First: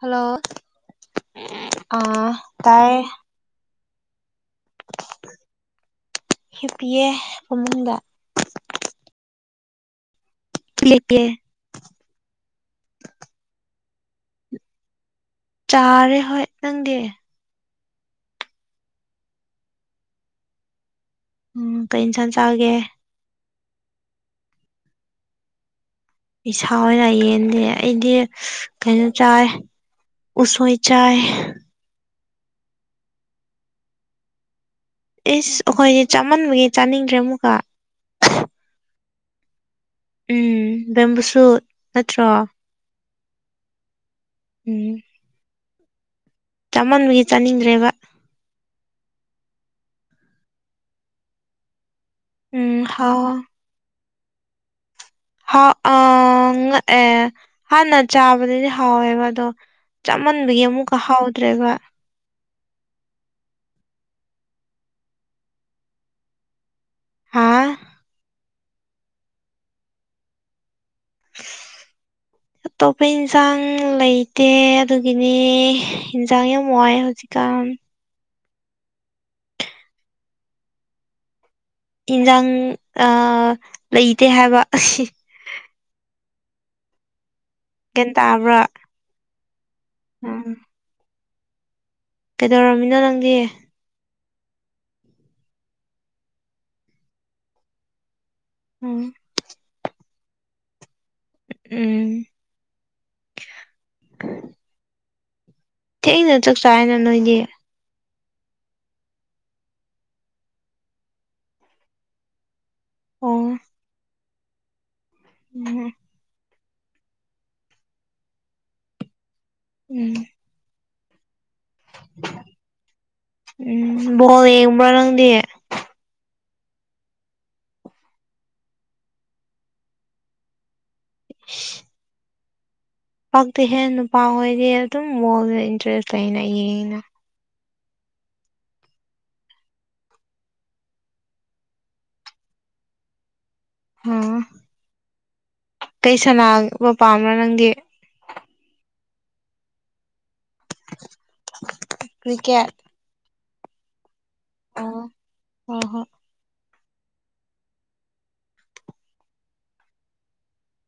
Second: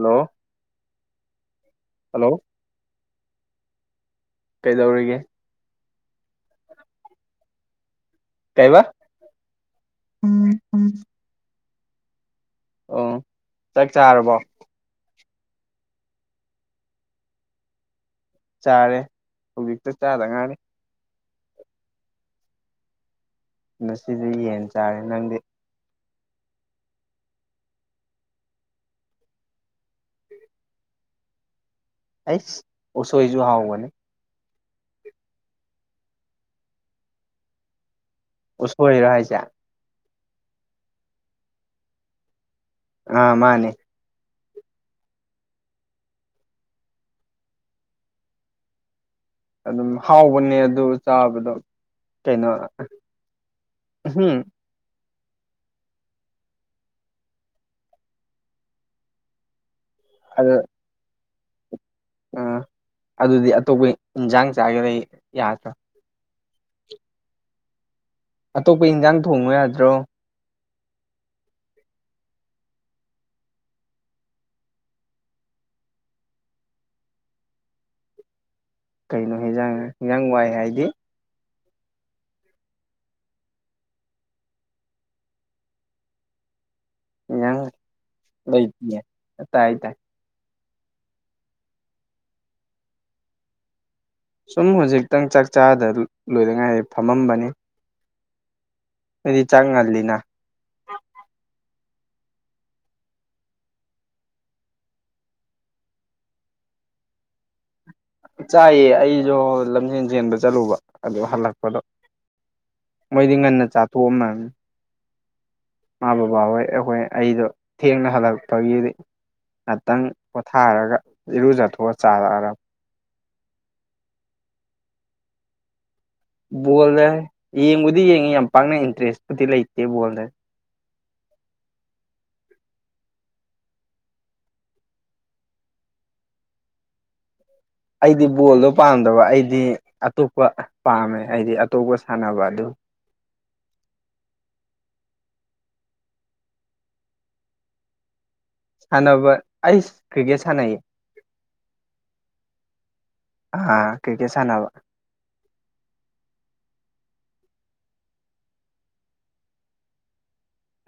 hello ꯑ hello ꯇꯥꯏꯌꯦ ꯀꯩꯗꯧꯔꯤꯒꯦ ꯍꯤꯞꯄꯤꯌꯦ ꯐꯥꯃꯨꯡ ꯗ ꯀꯥꯏꯕ ꯄ꯭ꯂꯦ ꯄ꯭ꯂꯦ ꯑꯣ ꯆꯥꯛ ꯆꯥꯔꯕꯣ ꯆꯥꯔꯦ ꯍꯣꯏ ꯅꯪꯗꯤ ꯆꯥꯔꯦ ꯍꯧꯖꯤꯛꯇ ꯆꯥꯗ ꯉꯥꯔꯦ ꯎꯝ ꯀ ꯏꯟꯁꯥꯡ ꯆꯥꯒꯦ ꯉꯁꯤꯗꯤ ꯌꯦꯟ ꯆꯥꯔꯦ ꯅꯪꯗꯤ ꯏꯁ ꯍꯥꯎꯁꯦꯅ ꯌꯦꯟꯗꯦ ꯑꯩꯗꯤ ꯀꯩꯅꯣ ꯆꯥꯏ ꯎꯁꯣꯏ ꯆꯥꯏ ꯑꯩꯁ ꯎꯁꯣꯏꯁꯨ ꯍꯥꯎꯒꯅꯦ ꯏꯁ ꯑꯩꯈꯣꯏꯗꯤ ꯆꯥꯃꯟꯕꯒꯤ ꯆꯥꯅꯤꯡꯗ꯭ꯔꯦ ꯑꯃꯨꯛꯀ ꯎꯁꯣꯏꯔꯣ ꯍꯥꯏꯁꯦ ꯎꯝ ꯕꯦꯝꯕꯨꯁꯨꯠ ꯅꯠꯇ꯭ꯔꯣ ꯑ ꯃꯥꯅꯦ ꯎꯝ ꯆꯥꯃꯟꯕꯒꯤ ꯆꯥꯅꯤꯡꯗ꯭ꯔꯦꯕ ꯑꯗꯨꯝ ꯍꯥꯎꯕꯅꯦ ꯑꯗꯨ ꯆꯥꯕꯗꯣ ꯀꯩꯅꯣ ꯎꯝ ꯍꯥꯎ ꯎꯝ ꯍꯥꯎ ꯑ ꯉꯛꯑꯦ ꯍꯥꯟꯅ ꯆꯥꯕꯗꯗꯤ ꯍꯥꯎꯋꯦꯕ ꯑꯗꯣ ꯑꯗ ꯆꯃꯟꯕꯒꯤ ꯑꯃꯨꯛꯀ ꯍꯥꯎꯗ꯭ꯔꯦꯕ ꯑꯥ ꯑꯗꯨꯗꯤ ꯑꯇꯣꯞꯄ ꯏꯟꯁꯥꯡ ꯆꯥꯒꯦ ꯌꯥꯗ꯭ꯔꯥ ꯍꯥꯥ ꯑꯇꯣꯞꯄ ꯏꯟꯖꯥꯡ ꯊꯣꯡꯕ ꯌꯥꯗ꯭ꯔꯣ [inaudible] [inaudible] ꯑꯇꯣꯞꯄ ꯏꯟꯁꯥꯡ ꯂꯩꯇꯦ ꯑꯗꯨꯒꯤꯅꯤ ꯏꯟꯖꯥꯡ ꯌꯥꯝ ꯋꯥꯏ ꯍꯧꯖꯤꯛꯀꯥꯟ ꯀꯩꯅꯣ ꯍꯦꯖꯥꯡ ꯍꯤꯟꯖꯥꯡ ꯋꯥꯏ ꯍꯥꯏꯗꯤ ꯏꯟꯁꯥꯡ ꯑ ꯂꯩꯇꯦ ꯍꯥꯏꯕ ꯑꯦꯟꯁꯡ ꯒ꯭ꯌꯥꯟ ꯂꯩꯇꯌꯦ ꯇꯥꯏ ꯇꯥꯏ ꯑꯝ ꯀꯩꯗꯧꯔꯝꯃꯤꯅꯣ ꯅꯪꯗꯤ ꯁꯨꯝ ꯍꯧꯖꯤꯛꯇꯪ ꯆꯥꯛ ꯆꯥꯗ ꯂꯣꯏꯗꯉꯥꯏ ꯐꯝꯃꯝꯕꯅꯤ ꯎꯝ ꯅꯣꯏꯗꯤ ꯆꯥꯛ ꯉꯜꯂꯤꯅ ꯎꯝ ꯊꯦꯡꯅ ꯆꯥꯛ ꯆꯥꯏꯅ ꯅꯣꯏꯗꯤ ꯆꯥꯏꯌꯦ ꯑꯩꯁꯨ ꯂꯝꯖꯦꯟ ꯆꯦꯟꯕ ꯆꯠꯂꯨꯕ ꯑꯗꯨ ꯍꯜꯂꯛꯄꯗꯣ ꯑꯣ ꯃꯣꯏꯗꯤ ꯉꯟꯅ ꯆꯥꯊꯣꯛꯑꯝꯃꯦ ꯎꯝ ꯃꯥ ꯕꯕꯥꯍꯣꯏ ꯑꯩꯈꯣꯏ ꯑꯩꯗꯣ ꯊꯦꯡꯅ ꯍꯜꯂꯛꯄꯒꯤ ꯉꯥꯛꯇꯪ ꯎꯝ ꯊꯥꯔꯒ ꯏꯔꯨꯖꯊꯣꯛꯑ ꯆꯥꯔꯛꯑꯔꯕ ꯎꯝ ꯕꯣꯜ ꯌꯦꯡꯕ꯭ꯔꯥ ꯅꯪꯗꯤ ꯕꯣꯜꯗ ꯌꯦꯡꯕꯨꯗꯤ ꯌꯦꯡꯉꯤ ꯌꯥꯝ ꯄꯥꯛꯅ ꯏꯟꯇꯔꯦꯁꯄꯨꯗꯤ ꯂꯩꯇꯦ ꯕꯣꯜꯗ ꯏꯁꯁ ꯄꯛꯇꯦꯍꯦ ꯅꯨꯄꯥ ꯍꯣꯏꯗꯤ ꯑꯗꯨꯝ ꯕꯣꯜꯗ ꯏꯟꯇꯔꯦꯁ ꯂꯩꯅ ꯌꯦꯡꯅ ꯑꯩꯗꯤ ꯕꯣꯜꯗꯣ ꯄꯥꯝꯗꯕ ꯑꯩꯗꯤ ꯑꯇꯣꯞꯄ ꯄꯥꯝꯃꯦ ꯑꯩꯗꯤ ꯑꯇꯣꯞꯄ ꯁꯥꯟꯅꯕ ꯑꯗꯨ ꯎꯝ ꯀꯩ ꯁꯥꯟꯅꯥꯕ ꯄꯥꯝꯕ꯭ꯔꯣ ꯅꯪꯗꯤ ꯁꯅꯅꯕ ꯑꯩꯁ ꯀ꯭ꯔꯤꯀꯦꯠ ꯁꯅꯏꯌꯦ ꯀꯔꯤꯀꯦꯠ ꯑ ꯀ꯭ꯔꯤꯀꯦꯠ ꯁꯅꯕ ꯍ ꯍꯣ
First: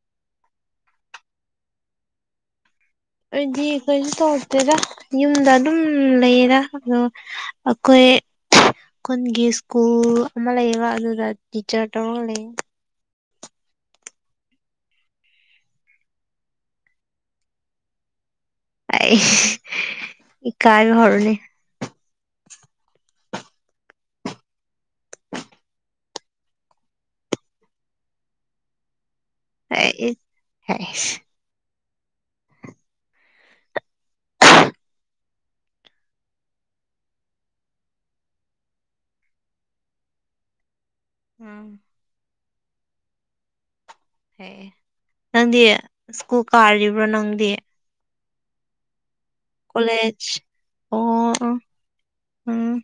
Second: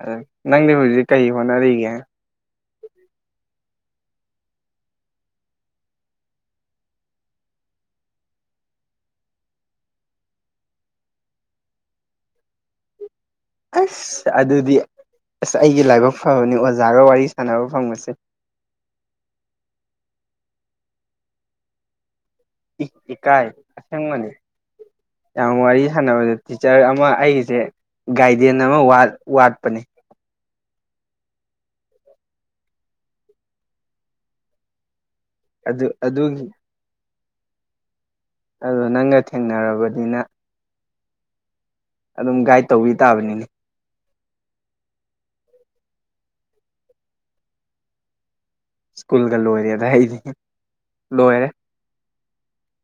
ꯑ ꯅꯪꯗꯤ ꯍꯧꯖꯤꯛ ꯀꯩ ꯍꯣꯠꯅꯔꯤꯒꯦ ꯑꯩꯗꯤ ꯀꯩꯁꯨ ꯇꯧꯗꯦꯗ ꯌꯨꯝꯗ ꯑꯗꯨꯝ ꯂꯩꯌꯦꯗ ꯑꯗꯣ ꯑꯩꯈꯣꯏ ꯈꯨꯜꯒꯤ ꯁ꯭ꯀꯨꯜ ꯒꯃ ꯂꯩꯌꯦꯕ ꯑꯗꯨꯗ ꯇꯤꯆꯔ ꯇꯧꯔꯒ ꯂꯩꯌꯦ ꯑꯁ ꯑꯗꯨꯗꯤ ꯑꯁ ꯑꯩꯒꯤ ꯂꯥꯏꯕꯛ ꯐꯕꯅꯤ ꯑꯣꯖꯥꯒ ꯋꯥꯔꯤ ꯁꯥꯟꯅꯕ ꯐꯪꯕꯁꯦ ꯑꯩꯁ ꯏꯀꯥꯏꯕ ꯍꯧꯔꯦ ꯏꯀꯥꯏꯒꯅꯣ ꯑꯁꯦꯡꯕꯅꯦ ꯌꯥꯝ ꯋꯥꯔꯤ ꯁꯥꯟꯅꯕꯗ ꯇꯤꯆꯔ ꯑꯃ ꯑꯩꯒꯤꯁꯦ ꯒꯥꯏꯗꯦꯟ ꯑꯃ ꯋꯥꯠ ꯋꯥꯠꯄꯅꯦ ꯑꯩꯁ ꯑꯗꯨ ꯑꯗꯨꯒꯤ ꯑꯗꯨꯗꯣ ꯅꯪꯒ ꯊꯦꯡꯅꯔꯕꯅꯤꯅ ꯑꯝ ꯑꯗꯨꯝ ꯒꯥꯏꯗ ꯇꯧꯕꯤ ꯇꯥꯕꯅꯤꯅꯦ ꯑꯦ ꯅꯪꯗꯤ ꯁ꯭ꯀꯨꯜ ꯀꯥꯔꯤꯕ꯭ꯔꯣ ꯅꯪꯗꯤ ꯁꯀꯨꯜꯒ ꯂꯣꯏꯔꯦ ꯀꯂꯦꯖ ꯑꯣꯍꯣ ꯎꯝ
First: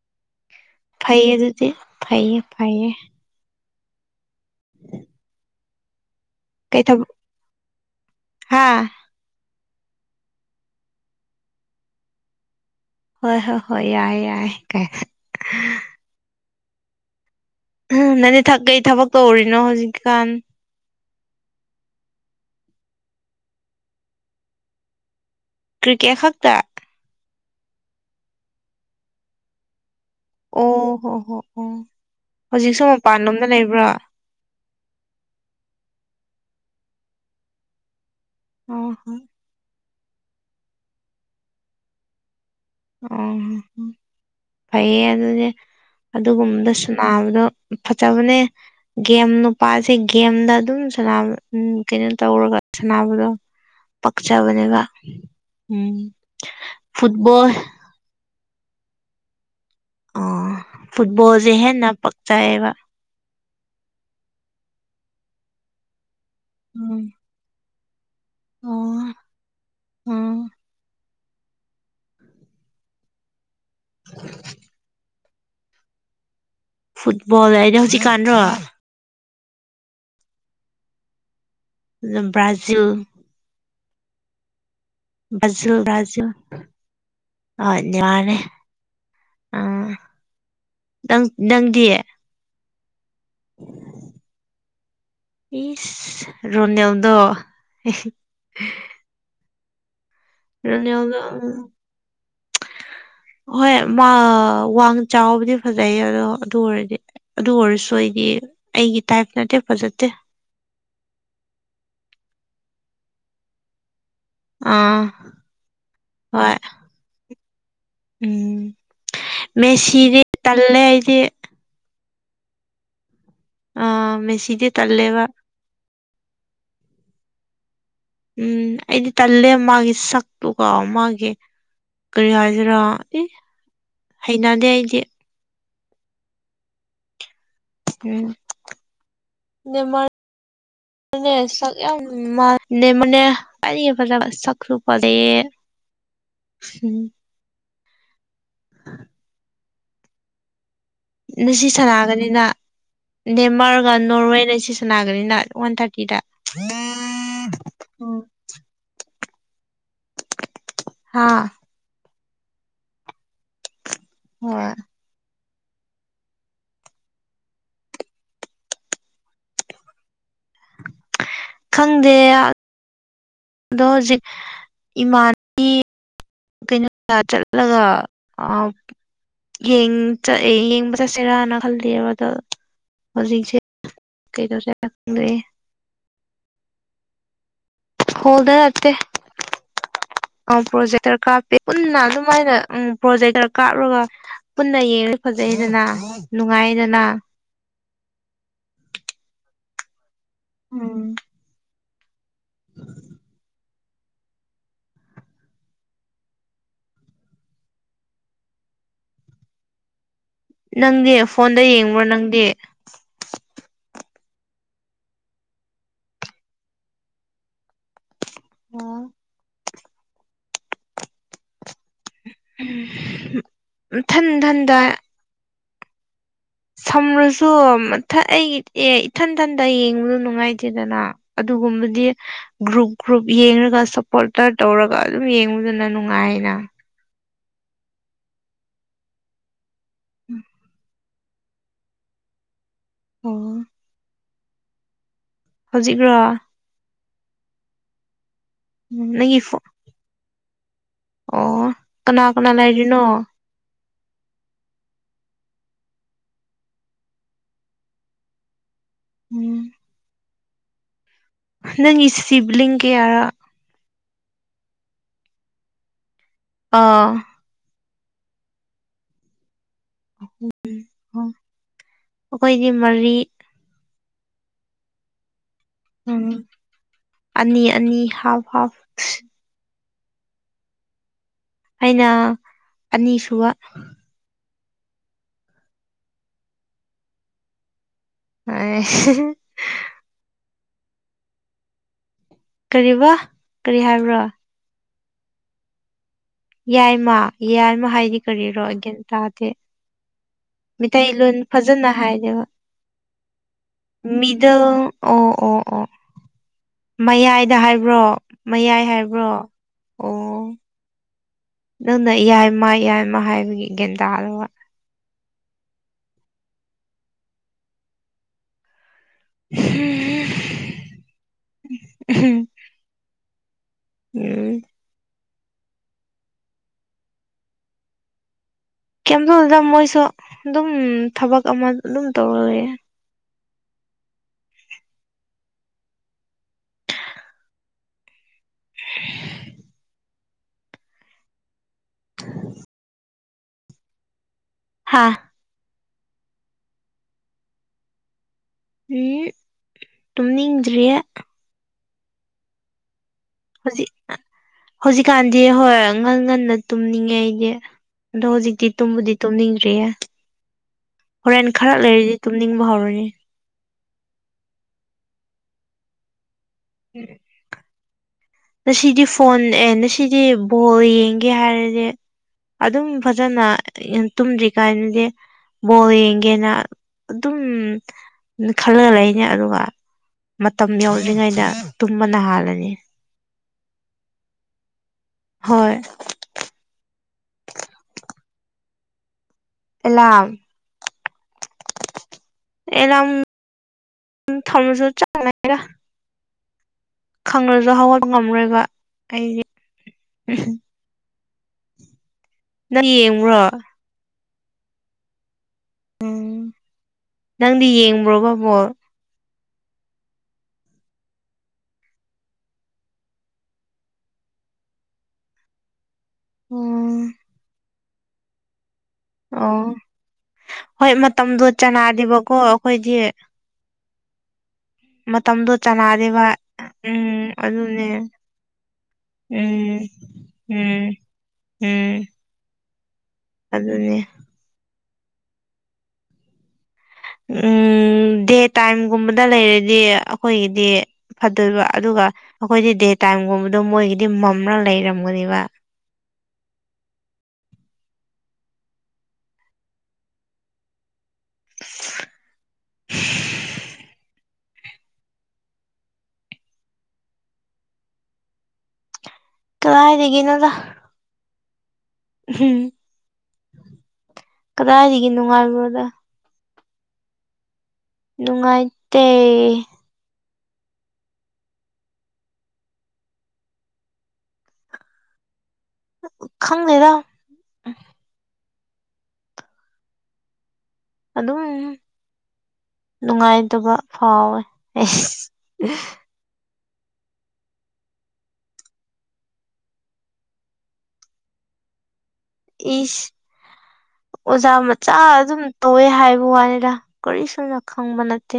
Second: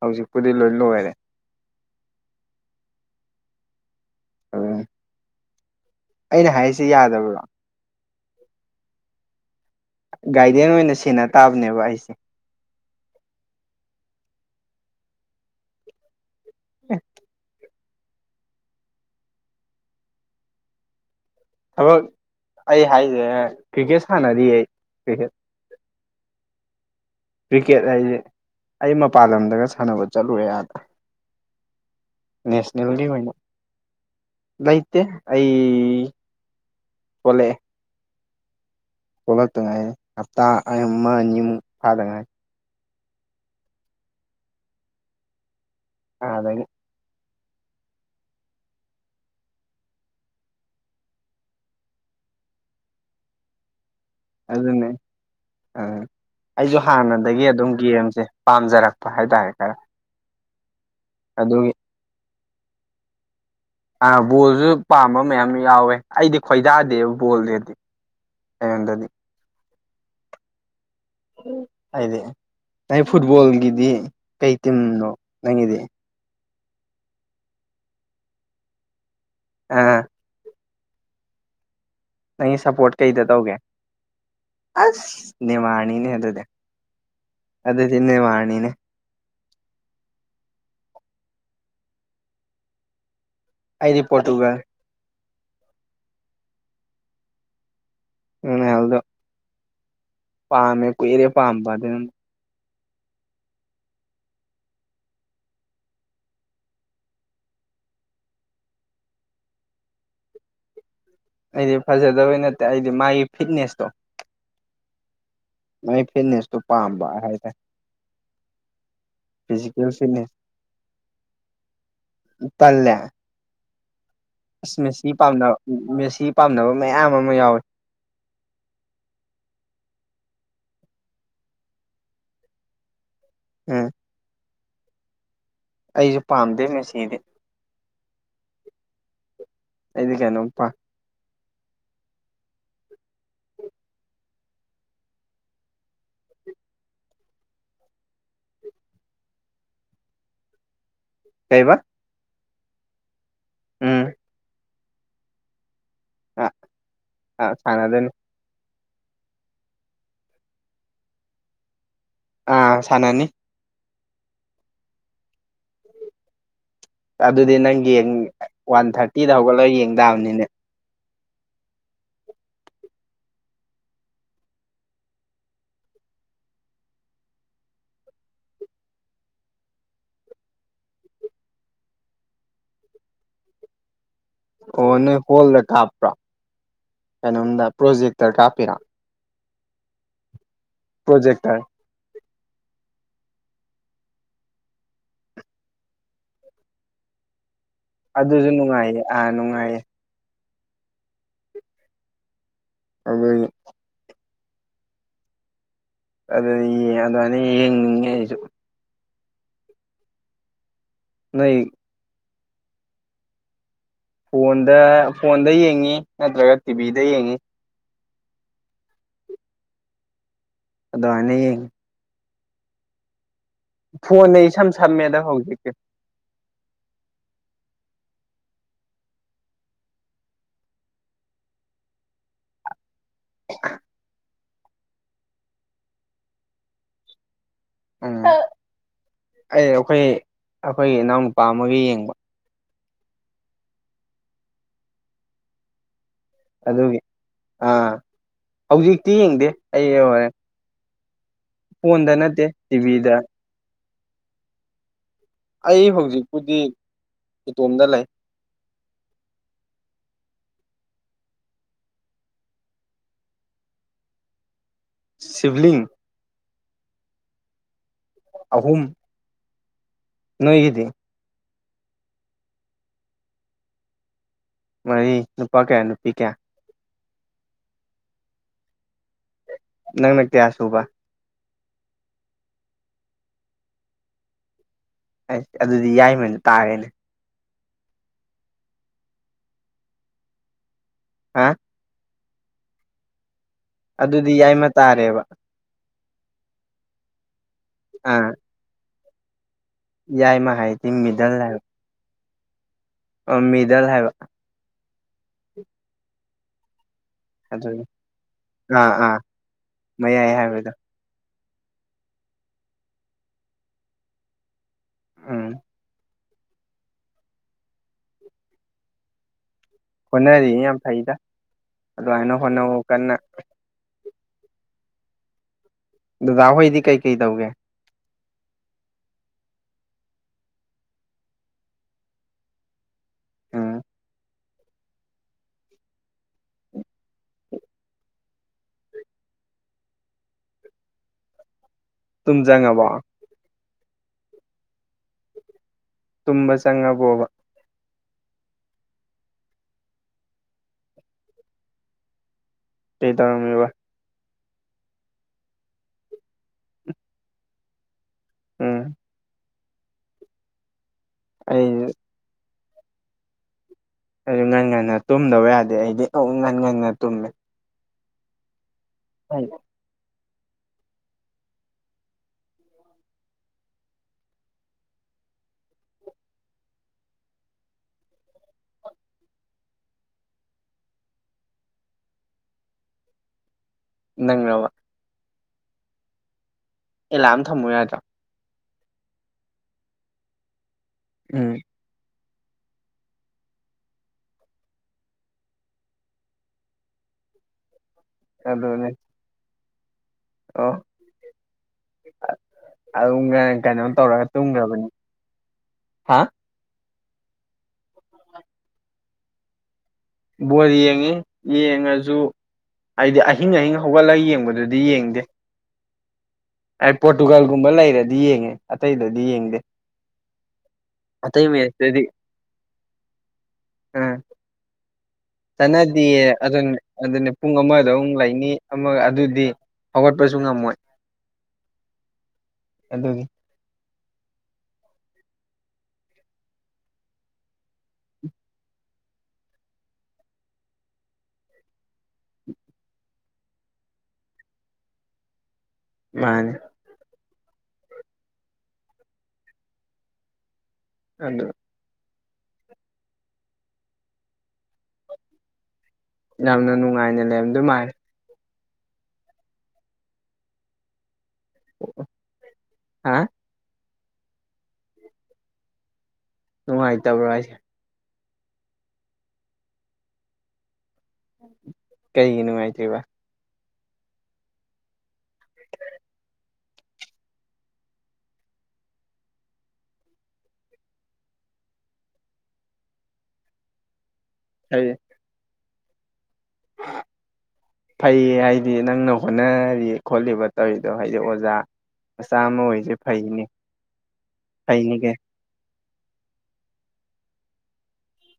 ꯍꯧꯖꯤꯛꯄꯨꯗꯤ ꯂꯣꯏ ꯂꯣꯏꯔꯦ ꯐ ꯑꯗꯨꯗꯤ ꯐꯩꯌꯦ ꯐꯌꯦ ꯑꯣ ꯑꯩꯅ ꯍꯥꯏꯔꯤꯁꯤ ꯌꯥꯗꯕ꯭ꯔꯥ ꯍꯥꯥ ꯒꯥꯏꯗꯦꯟ ꯑꯣꯏꯅ ꯁꯦꯟꯅ ꯇꯥꯕꯅꯦꯕ ꯑꯩꯁꯦ ꯍꯣꯏ ꯍꯣꯏ ꯍꯣꯏ ꯌꯥꯏꯦ ꯌꯥꯏꯦ ꯀꯩ ꯍ ꯎꯝ ꯅꯪꯅꯦ ꯀꯩ ꯊꯕꯛ ꯇꯧꯔꯤꯅꯣ ꯍꯧꯖꯤꯛꯀꯥꯟ ꯊꯕꯛ ꯑꯩ ꯍꯥꯏꯁꯦ ꯀ꯭ꯔꯤꯛꯀꯦꯠ ꯁꯥꯟꯅꯔꯤꯌꯦ ꯀ꯭ꯔꯤꯀꯦꯠ ꯀ꯭ꯔꯤꯀꯦꯠ ꯈꯛꯇ ꯀ꯭ꯔꯤꯀꯦꯠ ꯍꯥꯏꯁꯦ ꯑꯩ ꯃꯄꯥꯟ ꯂꯝꯗꯒ ꯁꯥꯟꯅꯕꯗ ꯑꯣ ꯍꯣ ꯍꯣ ꯑꯣ ꯍꯧꯖꯤꯛꯁꯨ ꯅꯦꯁꯅꯦꯜꯒꯤ ꯃꯄꯥꯟ ꯑꯣꯏꯅ ꯂꯣꯝꯗ ꯂꯩꯕ꯭ꯔꯥ ꯂꯩꯇꯦ ꯑꯩ ꯊꯣꯛꯂꯛꯑꯦ ꯑꯣ ꯍꯣ ꯊꯣꯛꯣꯛꯂꯛꯇ ꯉꯥꯏꯔꯤ ꯍꯞꯇꯥ ꯑꯃ ꯑꯅꯤꯃꯨꯛ ꯐꯥꯗꯉꯥꯏ ꯑꯣ ꯐꯩꯌꯦ ꯑꯗꯨꯗꯤ ꯑꯥꯗꯒꯤ ꯑꯗꯨꯒꯨꯝꯕꯗꯁꯨ ꯁꯥꯅꯕꯗꯣ ꯐꯖꯕꯅꯦ ꯒꯦꯝ ꯅꯨꯄꯥꯁꯦ ꯒꯦꯝꯗ ꯑꯗꯨꯝ ꯁ ꯎ ꯀꯩꯅꯣ ꯇꯧꯔꯒ ꯁꯥꯟꯅꯕꯗꯣ ꯄꯛꯆꯕꯅꯦꯕ ꯑꯗꯨꯅꯦ ꯎꯝ ꯑꯝ ꯑꯩꯁꯨ ꯍꯥꯟꯅꯗꯒꯤ ꯐꯨꯠꯕꯣꯜ ꯑꯗꯨꯝ ꯒꯦꯝꯁꯦ ꯄꯥꯝꯖꯔꯛꯄ ꯍꯥꯏꯇꯥꯔꯦ ꯈꯔ ꯑꯣ ꯐꯨꯠꯕꯣꯜꯁꯦ ꯑꯗꯨꯒꯤ ꯍꯦꯟꯅ ꯄꯛꯆꯩꯌꯦꯕ ꯑ ꯕꯣꯜꯁꯨ ꯄꯥꯝꯕ ꯃꯌꯥꯝ ꯌꯥꯎꯋꯦ ꯑꯩꯗꯤ ꯑꯣ ꯈꯣꯏꯗꯥꯗꯦꯕ ꯕꯣꯜꯖꯦꯗꯤ ꯍꯩꯔꯝꯗꯔ꯭ꯗꯤ ꯑꯣ ꯎꯝ ꯍꯥꯏꯗꯤ ꯅꯪ ꯐꯨꯠꯕꯣꯜꯒꯤꯗꯤ ꯀꯩ ꯇꯤꯝꯅꯣ ꯅꯪꯒꯤꯗꯤ ꯐꯨꯠꯕꯣꯜ ꯍꯥꯏꯗꯤ ꯍꯧꯖꯤꯛ ꯀꯥꯟꯔꯣ ꯑꯥ ꯅꯪꯒꯤ ꯕ꯭ꯔꯥꯖꯤꯜ ꯁꯞꯄꯣꯔꯠ ꯀꯩꯗ ꯇꯧꯒꯦ ꯑꯁ ꯕꯖꯤꯜ ꯅꯦꯃꯥꯔꯅꯤꯅꯦ ꯕ꯭ꯔꯥꯖꯤꯜ ꯑꯗꯨꯗꯤ ꯑ ꯑꯗꯨꯗꯤ ꯅꯦꯃꯥꯔꯅꯦ ꯅꯦꯃꯥꯔꯅꯤꯅꯦ ꯑ ꯅꯪ ꯅꯪꯗꯤ ꯑꯩꯗꯤ ꯄꯣꯔꯇꯨꯒꯜ ꯏꯁ ꯔꯣꯅꯦꯜꯗꯣ ꯄꯥꯃꯦ ꯔꯣꯅꯦꯜꯗꯣ ꯀꯨꯏꯔꯦ ꯄꯥꯝꯕ ꯑꯗꯨꯅ ꯍꯣꯏ ꯃꯥ ꯋꯥꯡ ꯆꯥꯎꯕꯗꯤ ꯐꯖꯩꯌꯦ ꯑꯗꯣ ꯑꯗꯨ ꯑꯣꯏꯔꯗꯤ ꯑꯗꯨ ꯑꯣꯏꯔꯁꯨ ꯑꯩꯗꯤ ꯑꯩꯒꯤ ꯇꯥꯏꯞ ꯅꯠꯇꯦ ꯐꯖꯠꯗꯦ ꯑꯩꯗꯤ ꯐꯖꯗꯕꯩ ꯅꯠꯇꯦ ꯑꯩꯗꯤ ꯃꯥꯒꯤ ꯐꯤꯠꯅꯦꯁꯇꯣ ꯑꯥ ꯃꯥꯏ ꯍꯣꯏ ꯐꯤꯠꯅꯦꯁꯇꯣ ꯄꯥꯝꯕ ꯍꯥꯏ ꯇꯥꯏ ꯎꯝ ꯃꯦꯁꯤꯗꯤ ꯐꯤꯠꯅꯦꯁ ꯇꯜꯂꯦ ꯑꯩꯗꯤ ꯇꯜꯂꯦ ꯑꯥ ꯃꯦꯁꯤꯗꯤ ꯏꯁ ꯃꯦꯁꯤ ꯇꯜꯂꯦꯕ ꯄꯥꯝꯗꯞ ꯃꯦꯁꯤ ꯄꯥꯝꯅꯕ ꯃꯌꯥꯝ ꯑꯃ ꯌꯥꯎꯋꯤ ꯎꯝ ꯑꯩꯗꯤ ꯇꯜꯂꯦ ꯃꯥꯒꯤ ꯁꯛꯇꯨꯒꯥ ꯃꯥꯒꯤ ꯀꯔꯤ ꯍꯥꯏꯖꯤꯔꯥ ꯑꯤ ꯎꯝ ꯍꯩꯅꯗꯦ ꯑꯩꯗꯤ ꯑꯩꯖꯨ ꯄꯥꯝꯗꯦ ꯃꯦꯁꯤꯗꯤ ꯎꯝ ꯑꯩꯗꯤ ꯀꯩꯅꯣ ꯄꯥ ꯗꯨꯅꯦ ꯁꯛ ꯌꯥꯝ ꯃꯥ ꯅꯦꯝꯕꯅꯦ ꯑꯩꯅ ꯐꯖꯕ ꯁꯛꯁꯨ ꯐꯖꯩꯌꯦ [inaudible] [unintelligible] ꯅꯤꯁꯤ ꯀꯩꯕ ꯁꯥꯟꯅꯒꯅꯤꯅ ꯅꯦꯃꯥꯔꯒ ꯎꯝ ꯅꯣꯔꯋꯦ [unintelligible] ꯅꯤꯁꯤ ꯁꯥꯟꯅꯒꯅꯤꯅ ꯋꯥꯟ ꯊꯥꯔꯇꯤꯗ ꯑ ꯁꯥꯟꯅꯗꯣꯏꯅꯤ ꯍꯥꯥ ꯑꯥ ꯁꯥꯟꯅꯅꯤ ꯍꯣꯏ ꯑꯗꯨꯗꯤ ꯅꯪꯒꯤ ꯋꯥꯟ ꯊꯥꯔꯇꯤꯗ ꯍꯧꯒꯠꯂꯒ ꯌꯦꯡ ꯇꯥꯕꯅꯤꯅꯦ ꯈꯪꯗꯦ ꯑꯗꯣ ꯍꯧꯖꯤꯛ ꯏꯃꯥ [unintelligible] ꯀꯩꯅꯣꯗ ꯆꯠꯂꯒ ꯑ ꯌꯦꯡ ꯆꯠ ꯌꯦꯡꯕ ꯆꯠꯁꯤꯔꯥꯅ ꯈꯜꯂꯤꯕ ꯑꯗꯣ ꯍꯧꯖꯤꯛꯁꯦ ꯀꯩꯗꯧꯁꯤꯔ ꯑꯣ ꯅꯣꯏ ꯈꯪꯗꯦ ꯍꯣꯜꯗ ꯀꯥꯞꯄ꯭ꯔꯣ ꯀꯩꯅꯣꯝꯗ ꯄ꯭ꯔꯣꯖꯦꯛꯇꯔ ꯍꯣꯜꯗ ꯀꯥꯞꯄꯤꯔꯣ ꯑ ꯄ꯭ꯔꯣꯖꯦꯛꯇꯔ ꯀꯥꯞꯄꯦ ꯄꯨꯟꯅ ꯑꯗꯨꯃꯥꯏꯅ ꯎꯝ ꯄ꯭ꯔꯣꯖꯦꯛꯇꯔ ꯀꯥꯞꯔꯒ ꯄꯨꯟꯅ ꯌꯦꯡꯉ ꯐꯖꯩꯗꯅ ꯅꯨꯡꯉꯥꯏꯌꯦꯗꯅ ꯑꯗꯨꯁꯨ ꯅꯨꯡꯉꯥꯏꯌꯦ ꯑꯥ ꯅꯨꯡꯉꯥꯏꯌꯦ ꯎꯝ [unintelligible] [unintelligible] ꯑꯗꯨꯃꯥꯏꯅ ꯌꯦꯡꯅꯤꯡꯉꯦ ꯑꯩꯖꯨ ꯅꯪꯗꯤ ꯅꯣꯏ ꯐꯣꯟꯗ ꯌꯦꯡꯕ꯭ꯔꯣ ꯅꯪꯗꯤ ꯐꯣꯟꯗ ꯐꯣꯟꯗ ꯌꯦꯡꯉꯤ ꯅꯠꯇ꯭ꯔꯒ ꯇꯤꯚꯤꯗ ꯌꯦꯡꯉꯤ ꯑꯣ ꯑꯗꯨꯃꯥꯏꯅ ꯌꯦꯡꯉꯤ [inaudible] ꯏꯊꯟ ꯐꯣꯟꯅ ꯏꯁꯝ ꯏꯊꯟꯗ ꯁꯝꯃꯦꯗ ꯍꯧꯖꯤꯛꯇꯤ ꯁꯝꯔꯁꯨ ꯃꯊ ꯑꯩ ꯑꯦ ꯏꯊꯟ-ꯊꯟꯗ ꯌꯦꯡꯕꯗꯣ ꯅꯨꯡꯉꯥꯏꯇꯦꯗꯅ ꯑꯗꯨꯒꯨꯝꯕꯗꯤ ꯒ꯭ꯔꯨꯞ ꯒ꯭ꯔꯨꯞ ꯌꯦꯡꯔꯒ ꯁꯞꯄꯣꯔꯇꯔ ꯇꯧꯔꯒ ꯑꯗꯨꯝ ꯌꯦꯡꯕꯗꯨꯅ ꯅꯨꯡꯉꯥꯏꯅ ꯎꯝ ꯑꯩꯅ ꯑꯩꯈꯣꯏ ꯑꯩꯈꯣꯏꯒꯤ ꯏꯅꯥꯎꯅꯨꯄꯥ ꯑꯃꯒ ꯌꯦꯡꯕ ꯎꯝ ꯍꯧꯖꯤꯛꯔꯣ ꯑꯗꯨꯒꯤ ꯑꯥ ꯍꯧꯖꯤꯛꯇꯤ ꯅꯪꯒꯤ ꯌꯦꯡꯗꯦ ꯐꯣ ꯑꯩ [unintelligible] ꯑꯣ ꯐꯣꯟꯗ ꯀꯅꯥ ꯅꯠꯇꯦ ꯀꯅꯥ ꯂꯩꯔꯤꯅꯣ ꯇꯤꯚꯤꯗ ꯑꯩ ꯍꯧꯖꯤꯛꯄꯨꯗꯤ ꯏꯇꯣꯝꯗ ꯂꯩ ꯎꯝ ꯅꯪꯒꯤ ꯁꯤꯕ꯭ꯂꯤꯡ ꯀꯌꯥꯔ ꯁꯤꯕ꯭ꯂꯤꯡ ꯑꯥ ꯑꯍꯨꯝ ꯅꯣꯏꯒꯤꯗꯤ ꯑꯣ ꯑꯩꯈꯣꯏꯒꯤ ꯃꯔꯤ ꯃꯔꯤ ꯅꯨꯄꯥ ꯀꯌꯥ ꯅꯨ ꯎꯝ ꯑꯅꯤ ꯑꯅꯤ ꯍꯥꯞ ꯍꯥꯞ ꯅꯪꯅ ꯀꯌꯥꯁꯨꯕ ꯑꯩꯅ ꯑꯅꯤꯁꯨꯕ ꯑꯩꯁ ꯑꯗꯨꯗꯤ ꯌꯥꯏꯃꯅ ꯇꯥꯔꯦꯅꯦ ꯍꯣꯏ ꯍꯥ ꯀꯔꯤꯕ ꯀꯔꯤ ꯍꯥꯏꯕ꯭ꯔꯣ ꯑꯗꯨꯗꯤ ꯌꯥꯏꯃ ꯇꯥꯔꯦꯕ ꯌꯥꯏꯃ ꯌꯥꯏꯃ ꯍꯥꯏꯗꯤ ꯑꯥ ꯀꯔꯤꯔꯣ ꯒ꯭ꯌꯥꯟ ꯇꯥꯗꯦ ꯌꯥꯏꯃ ꯍꯥꯏꯗꯤ ꯃꯤꯗꯜ ꯃꯤꯇꯩꯂꯣꯟ ꯐꯖꯅ ꯍꯥꯏꯗꯦꯕ ꯑꯣ ꯃꯤꯗꯜ ꯍꯥꯏꯕ ꯗꯜ ꯑꯣ ꯑꯣ ꯑꯣ ꯃꯌꯥꯏꯗ ꯑꯗꯨꯒꯤ ꯍꯥꯏꯕ꯭ꯔꯣ ꯃꯌꯥꯏ ꯑꯥ ꯑꯥ ꯍꯥꯏꯕ꯭ꯔꯣ ꯃꯌꯥꯏ ꯑꯣ ꯍꯥꯏꯕꯗꯣ ꯅꯪꯅ ꯌꯥꯏꯃ ꯌꯥꯏꯃ ꯍꯥꯏꯕꯒꯤ ꯒ꯭ꯌꯥꯟ ꯇꯥꯗꯕ ꯎꯝ ꯍꯝ [unintelligible] ꯌꯥꯝ ꯐꯩꯗ ꯑꯗꯨꯃꯥꯏꯅ ꯍꯣꯠꯅꯧ ꯑꯣ ꯀꯟꯅ ꯎꯝ ꯗꯗꯥ ꯍꯣꯏꯗꯤ ꯀꯩꯀꯩ ꯇꯧꯒꯦ ꯀꯦꯝ ꯇꯧꯗꯦꯗ ꯃꯣꯏꯁꯨ ꯑꯗꯨꯝ ꯊꯕꯛ ꯑꯃ ꯑꯗꯨꯝ ꯇꯧꯔꯒ ꯂꯩꯌꯦ ꯎꯝ [inaudible] ꯇꯨꯝ ꯆꯪꯉꯕꯣ ꯍꯥꯥ ꯇꯨꯝꯕ ꯆꯪꯉꯕꯣꯕ ꯍꯝ ꯇꯨꯝꯅꯤꯡꯗ꯭ꯔꯤꯌꯦ ꯀꯩꯗꯧꯔꯝꯃꯤꯕ ꯍꯧꯖꯤꯛ ꯍꯧꯖꯤꯛꯀꯥꯟꯗꯤ ꯍꯣꯏ ꯉꯟ-ꯉꯟꯅ ꯇꯨꯝꯅꯤꯡꯉꯦ ꯑꯩꯗꯤ ꯑꯗꯣ ꯍꯧꯖꯤꯛꯇꯤ ꯎꯝ ꯇꯨꯝꯕꯨꯗꯤ ꯇꯨꯝꯅꯤꯡꯗ꯭ꯔꯤꯌꯦ ꯍꯣꯔꯦꯟ ꯑꯩ ꯈꯔ ꯂꯩꯔꯤꯗꯤ ꯇꯨꯝꯅꯤꯡꯕ ꯍꯧꯔꯅꯤ ꯑꯗꯨ ꯉꯟ-ꯉꯟꯅ ꯇꯨꯝꯗꯕ ꯌꯥꯗꯦ ꯑꯩꯗꯤ ꯑ-ꯉꯟ- ꯉꯟꯅ ꯇꯨꯝꯃꯤ ꯉꯁꯤꯗꯤ ꯐꯣꯟ ꯑꯦ ꯉꯁꯤꯗꯤ ꯕꯣꯜ ꯌꯦꯡꯒꯦ ꯍꯥꯏꯔꯗꯤ ꯑꯗꯨꯝ ꯐꯖꯅ ꯌꯦꯟ ꯇꯨꯝꯗ꯭ꯔꯤꯀꯥꯟꯒꯤ ꯕꯣꯜ ꯌꯦꯡꯒꯦꯅ ꯑꯗꯨꯝ ꯈꯜꯂ ꯂꯩꯅꯦ ꯑꯗꯨꯒ ꯃꯇꯝ ꯌꯧꯗ꯭ꯔꯤꯉꯩꯗ ꯇꯨꯝꯕꯅ ꯍꯥꯜꯂꯅꯤ ꯅꯪꯔꯕ ꯍꯣꯏ ꯑꯦꯂꯥꯔꯝ ꯊꯝꯃꯣ ꯌꯥꯗ꯭ꯔꯣ ꯑꯦꯂꯥꯔꯝ ꯎꯝ ꯑꯦꯂꯥꯝ ꯊꯝꯃꯁꯨ ꯆꯞ ꯃꯥꯟꯅꯩꯗ ꯈꯪꯂꯁꯨ ꯍꯧꯒꯠꯄ ꯉꯝꯃꯔꯣꯏꯕ ꯑꯗꯨꯅꯦ ꯑꯩꯗꯤ ꯑꯣ ꯑ ꯅꯪ ꯌꯦꯡꯕ꯭ꯔꯣ ꯑꯗꯨꯅꯪ ꯀꯩꯅꯣꯝ ꯇꯧꯔꯒ ꯇꯨꯝꯒ꯭ꯔꯕꯅꯤ ꯍꯥ ꯅꯪꯗꯤ ꯌꯦꯡꯕ꯭ꯔꯣꯕ ꯕꯣꯜ ꯕꯣꯜ ꯌꯦꯡꯉꯤ ꯌꯦꯡꯉꯁꯨ ꯑꯩꯗꯤ ꯑꯍꯤꯡ ꯑꯍꯤꯡ ꯍꯧꯒꯠꯂꯒ ꯌꯦꯡꯕꯗꯨꯗꯤ ꯌꯦꯡꯗꯦ ꯑꫭ ꯑꯩ ꯄꯣꯔꯇꯨꯒꯥꯜꯒꯨꯝꯕ ꯂꯩꯔꯗꯤ ꯌꯦꯡꯉꯦ ꯑꯇꯩꯗꯗꯤ ꯌꯦꯡꯗꯦ ꯑꯣ ꯍꯣꯏ ꯃꯇꯝꯗꯣ ꯑꯇꯩ ꯃꯦꯠꯁꯇꯗꯤ ꯆꯅꯥꯗꯦꯕꯀꯣ ꯑꯩꯈꯣꯏꯗꯤ [inaudible] ꯃꯇꯝꯗꯣ ꯆꯅꯥꯗꯦ ꯆꯅꯥꯗꯦꯕ ꯑꯗꯨꯅꯤ ꯎꯝ ꯑꯗꯨꯅꯦ ꯄꯨꯡ ꯑꯃꯗ ꯑꯗꯨꯅꯦ ꯑꯃꯨꯛ ꯂꯩꯅꯤ ꯑꯃꯒ ꯑꯗꯨꯗꯤ ꯎꯝ ꯍꯧꯒꯠꯄꯁꯨ ꯉꯝꯃꯣꯏ ꯎꯝ ꯎꯝ ꯑꯗꯨꯅꯤ ꯑꯗꯨꯅꯦ ꯎꯝ ꯗꯦ ꯇꯥꯏꯝꯒꯨꯝꯕꯗ ꯂꯩꯔꯗꯤ ꯑꯩꯈꯣꯏꯒꯤꯗꯤ ꯐꯗꯣꯏꯕ ꯑꯗꯨꯒ ꯑꯩꯈꯣꯏꯗꯤ ꯗꯦ ꯇꯥꯏꯝꯒꯨꯝꯕꯗꯣ ꯃꯣꯏꯒꯤꯗꯤ ꯃꯝꯅ ꯂꯩꯔꯝꯒꯅꯦꯕ ꯃꯥꯅꯦ ꯑꯗꯨ [inaudible] ꯌꯥꯝꯅ ꯅꯨꯡꯉꯥꯏꯅ ꯂꯩꯔꯝꯗꯨꯏ ꯃꯥꯜꯂꯦ ꯀꯗꯥꯏꯗꯒꯤꯅꯣꯗꯥ ꯍꯨꯝ ꯍꯥ ꯀꯗꯥꯏꯗꯒꯤ ꯅꯨꯡꯉꯥꯏꯕꯅꯣꯗ ꯅꯨꯡꯉꯥꯏꯇꯕ꯭ꯔꯥ ꯍꯥꯏꯁꯦ ꯅꯨꯡꯉꯥꯏꯇꯦ ꯀꯩꯒꯤ ꯅꯨꯡꯉꯥꯏꯇ꯭ꯔꯤꯕꯥ ꯈꯪꯗꯦꯗ ꯑꯗꯨꯝ ꯅꯨꯡꯉꯥꯏꯇꯕ ꯐꯥꯎꯋꯦ ꯍꯥꯏꯗꯤ ꯑꯩꯁ [inaudible] ꯐꯩꯌꯦ ꯍꯥꯏꯗꯤ ꯅꯪꯅ ꯍꯣꯠꯅꯔꯤ ꯈꯣꯠꯂꯤꯕ ꯇꯧꯔꯤꯗꯣ ꯍꯥꯏꯗꯤ ꯑꯣꯖꯥ ꯃꯆꯥ ꯑꯃ ꯑꯣꯏꯁꯦ ꯏꯁ ꯐꯩꯅꯦ ꯑꯣꯖꯥ ꯃꯆꯥ ꯐꯩꯅꯦ ꯀꯩꯅꯣ ꯑꯗꯨꯝ ꯇꯧꯋꯦ ꯍꯥꯏꯕ ꯋꯥꯅꯤꯗ ꯀꯔꯤꯁꯨꯨꯝꯅ ꯈꯪꯕ ꯅꯠꯇꯦ